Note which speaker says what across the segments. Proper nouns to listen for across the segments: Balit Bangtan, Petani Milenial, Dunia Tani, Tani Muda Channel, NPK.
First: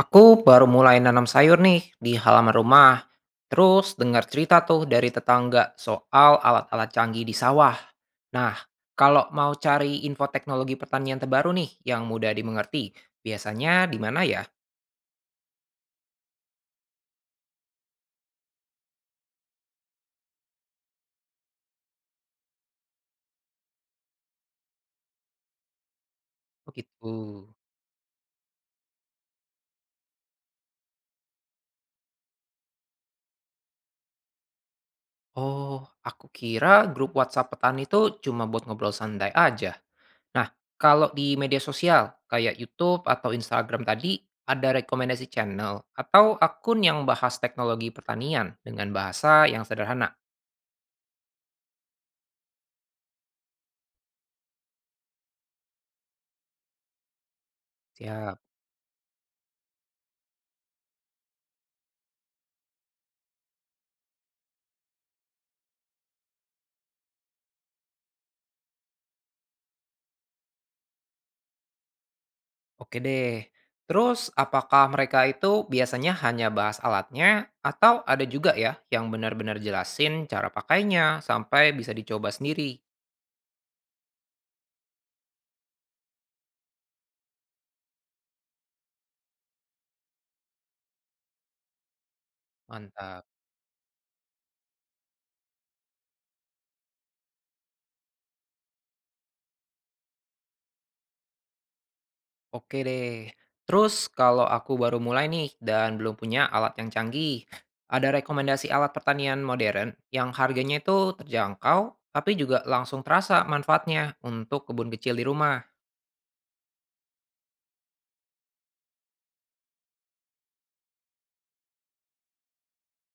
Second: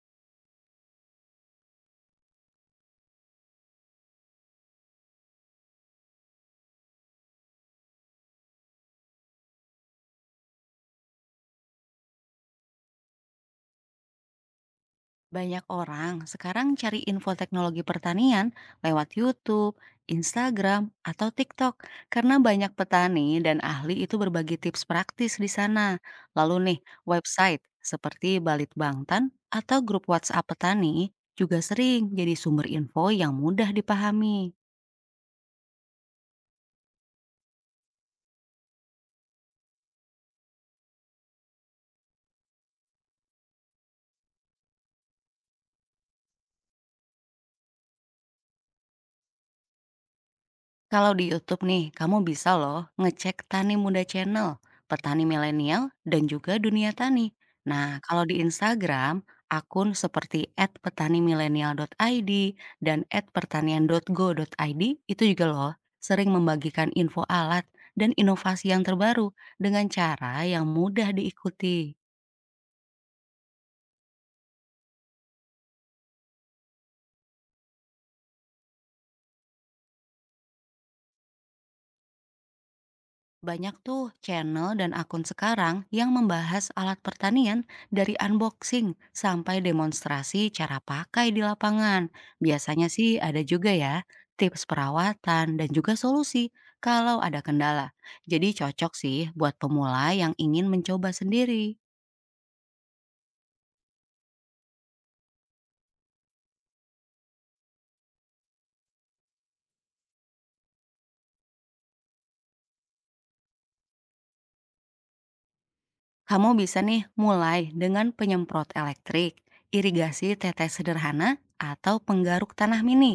Speaker 1: Aku baru mulai nanam sayur nih di halaman rumah. Terus dengar cerita tuh dari tetangga soal alat-alat canggih di sawah. Nah, kalau mau cari info teknologi pertanian terbaru nih yang mudah dimengerti, biasanya di mana ya?
Speaker 2: Banyak orang sekarang cari info teknologi pertanian lewat YouTube, Instagram, atau TikTok karena banyak petani dan ahli itu berbagi tips praktis di sana. Lalu nih,
Speaker 1: Begitu.
Speaker 2: website seperti Balit Bangtan atau grup WhatsApp petani juga sering jadi sumber info yang mudah dipahami.
Speaker 1: Oh, aku kira grup WhatsApp petani itu cuma buat ngobrol santai aja. Nah, kalau di media sosial kayak YouTube atau Instagram tadi, ada rekomendasi channel atau akun yang bahas teknologi pertanian dengan bahasa yang sederhana.
Speaker 2: Kalau di YouTube nih, kamu bisa loh ngecek Tani Muda Channel, Petani Milenial, dan juga Dunia Tani. Nah, kalau di
Speaker 1: Siap,
Speaker 2: Instagram, akun seperti @petanimilenial.id dan @pertanian.go.id itu juga loh sering membagikan info alat dan inovasi yang terbaru dengan cara yang mudah diikuti.
Speaker 1: oke deh. Terus, apakah mereka itu biasanya hanya bahas alatnya atau ada juga ya yang benar-benar jelasin cara pakainya sampai bisa dicoba sendiri?
Speaker 2: Banyak tuh channel dan akun sekarang yang membahas alat pertanian dari unboxing sampai demonstrasi cara pakai di lapangan. Biasanya sih
Speaker 1: Mantap.
Speaker 2: ada juga ya tips perawatan dan juga solusi kalau ada kendala. Jadi cocok sih buat pemula yang ingin mencoba sendiri.
Speaker 1: Oke deh. Terus kalau aku baru mulai nih dan belum punya alat yang canggih, ada rekomendasi alat pertanian modern yang harganya itu terjangkau tapi juga langsung terasa manfaatnya untuk kebun kecil di rumah.
Speaker 2: Kamu bisa nih mulai dengan penyemprot elektrik, irigasi tetes sederhana, atau penggaruk tanah mini.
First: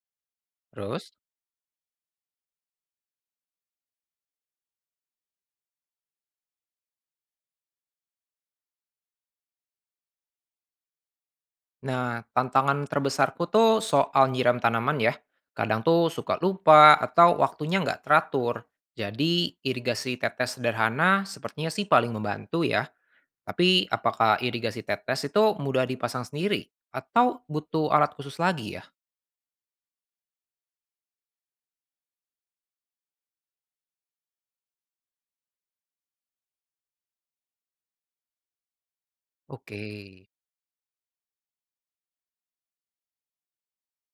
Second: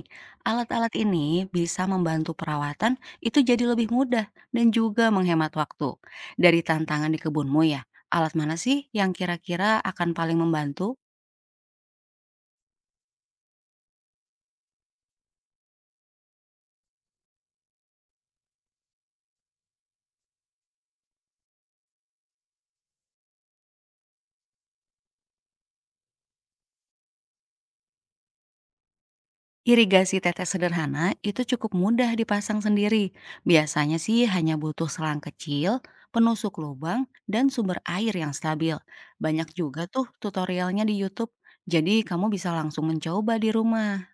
Speaker 2: Alat-alat
Speaker 1: Terus?
Speaker 2: ini bisa membantu perawatan itu jadi lebih mudah dan juga menghemat waktu. Dari tantangan di kebunmu ya, alat mana sih yang kira-kira akan paling membantu?
Speaker 1: Nah, tantangan terbesarku tuh soal nyiram tanaman ya. Kadang tuh suka lupa atau waktunya nggak teratur. Jadi irigasi tetes sederhana sepertinya sih paling membantu ya. Tapi apakah irigasi tetes itu mudah dipasang sendiri atau butuh alat khusus lagi ya?
Speaker 2: Irigasi tetes sederhana itu cukup mudah dipasang sendiri. Biasanya sih hanya butuh selang kecil, penusuk lubang, dan sumber air yang stabil. Banyak
Speaker 1: Oke,
Speaker 2: juga tuh tutorialnya di YouTube. Jadi kamu bisa langsung mencoba di rumah.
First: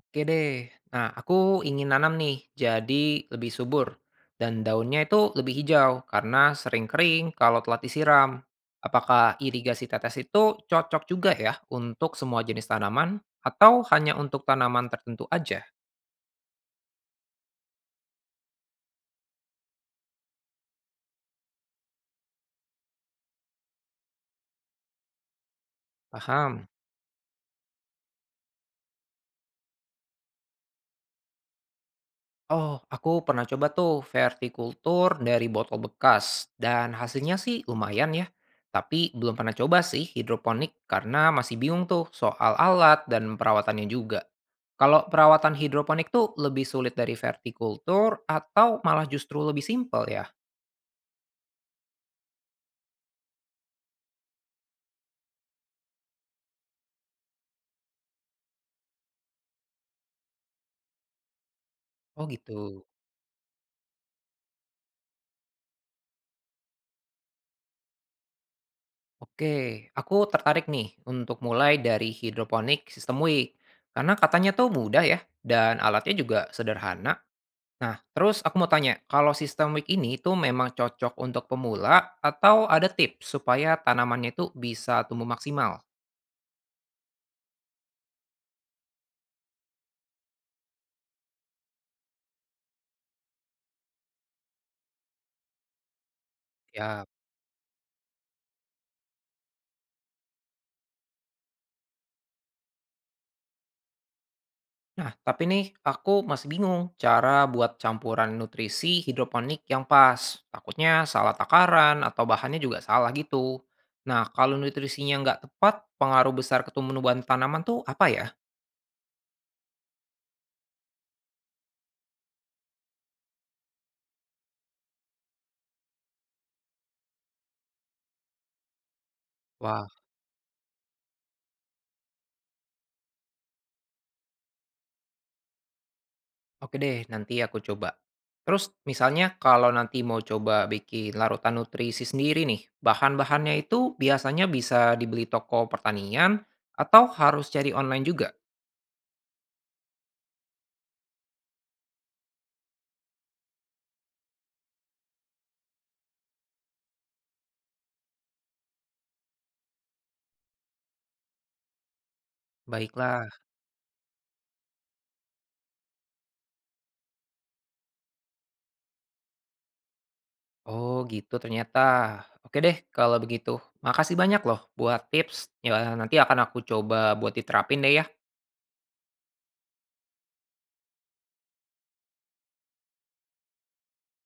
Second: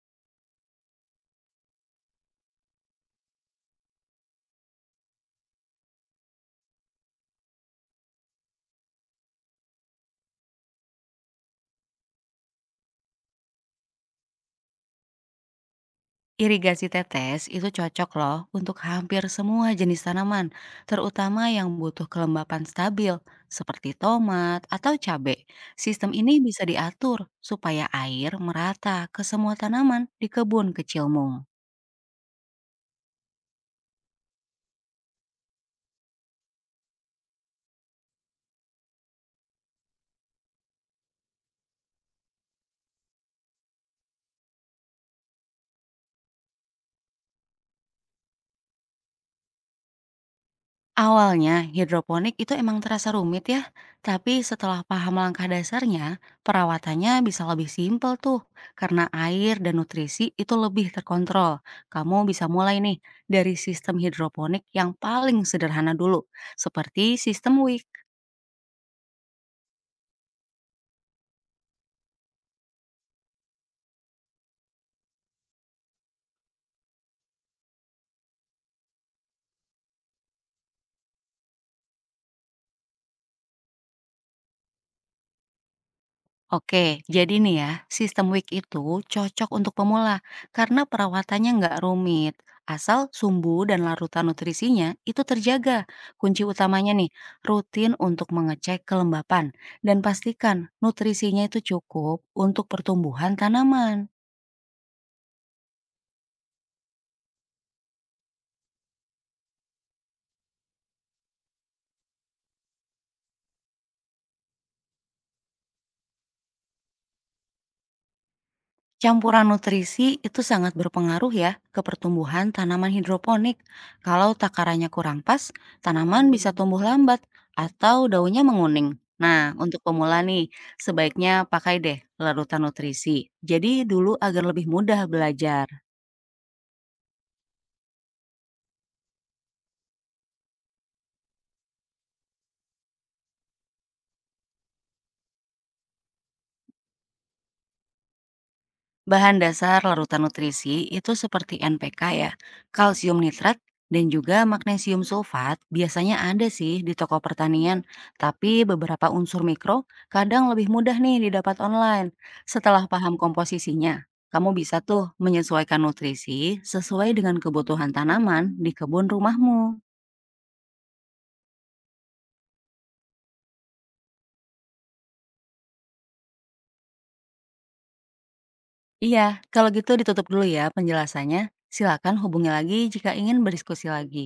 Speaker 1: oke deh. Nah, aku ingin nanam nih jadi lebih subur dan daunnya itu lebih hijau karena sering kering kalau telat disiram. Apakah irigasi tetes itu cocok juga ya untuk semua jenis tanaman atau hanya untuk tanaman tertentu aja?
Speaker 2: Irigasi tetes itu cocok loh untuk hampir semua jenis tanaman, terutama yang butuh kelembapan stabil seperti tomat atau cabai. Sistem ini bisa
Speaker 1: Paham?
Speaker 2: diatur supaya air merata ke semua tanaman di kebun kecilmu.
Speaker 1: Oh, aku pernah coba tuh vertikultur dari botol bekas dan hasilnya sih lumayan ya. Tapi belum pernah coba sih hidroponik karena masih bingung tuh soal alat dan perawatannya juga. Kalau perawatan hidroponik tuh lebih sulit dari vertikultur atau malah justru lebih simpel ya?
Speaker 2: Awalnya hidroponik itu emang terasa rumit ya, tapi setelah paham langkah dasarnya, perawatannya bisa lebih simpel tuh. Karena air dan nutrisi itu lebih terkontrol. Kamu
Speaker 1: Oh
Speaker 2: bisa mulai
Speaker 1: gitu.
Speaker 2: nih dari sistem hidroponik yang paling sederhana dulu, seperti sistem Wicks.
Speaker 1: Oke, aku tertarik nih untuk mulai dari hidroponik sistem WIC. Karena katanya tuh mudah ya dan alatnya juga sederhana. Nah, terus aku mau tanya, kalau sistem week ini itu memang cocok untuk pemula atau ada tips supaya tanamannya itu bisa tumbuh maksimal?
Speaker 2: Oke, jadi nih ya, sistem WIC itu cocok untuk pemula karena perawatannya nggak rumit. Asal sumbu dan larutan nutrisinya itu terjaga. Kunci utamanya
Speaker 1: Ya,
Speaker 2: nih, rutin untuk mengecek kelembapan dan pastikan nutrisinya itu cukup untuk pertumbuhan tanaman.
Speaker 1: nah, tapi nih aku masih bingung cara buat campuran nutrisi hidroponik yang pas. Takutnya salah takaran atau bahannya juga salah gitu. Nah, kalau nutrisinya nggak tepat, pengaruh besar ke tumbuhan tanaman tuh apa ya?
Speaker 2: Campuran nutrisi itu sangat berpengaruh ya ke pertumbuhan tanaman hidroponik. Kalau takarannya kurang pas, tanaman bisa tumbuh lambat atau daunnya menguning. Nah, untuk pemula nih, sebaiknya pakai deh larutan nutrisi. Jadi dulu agar lebih mudah belajar.
Speaker 1: Oke deh, nanti aku coba. Terus misalnya kalau nanti mau coba bikin larutan nutrisi sendiri nih, bahan-bahannya itu biasanya bisa dibeli toko pertanian atau harus cari online juga?
Speaker 2: Bahan dasar larutan nutrisi itu seperti NPK ya, kalsium nitrat, dan juga magnesium sulfat biasanya ada sih di toko pertanian, tapi beberapa unsur mikro kadang lebih mudah nih didapat online. Setelah paham
Speaker 1: Baiklah.
Speaker 2: komposisinya, kamu bisa tuh menyesuaikan nutrisi sesuai dengan kebutuhan tanaman di kebun rumahmu.
Speaker 1: Oh gitu ternyata. Oke deh kalau begitu. Makasih banyak loh buat tips. Ya nanti akan aku coba buat diterapin deh ya.
Speaker 2: Iya, kalau gitu ditutup dulu ya penjelasannya. Silakan hubungi lagi jika ingin berdiskusi lagi.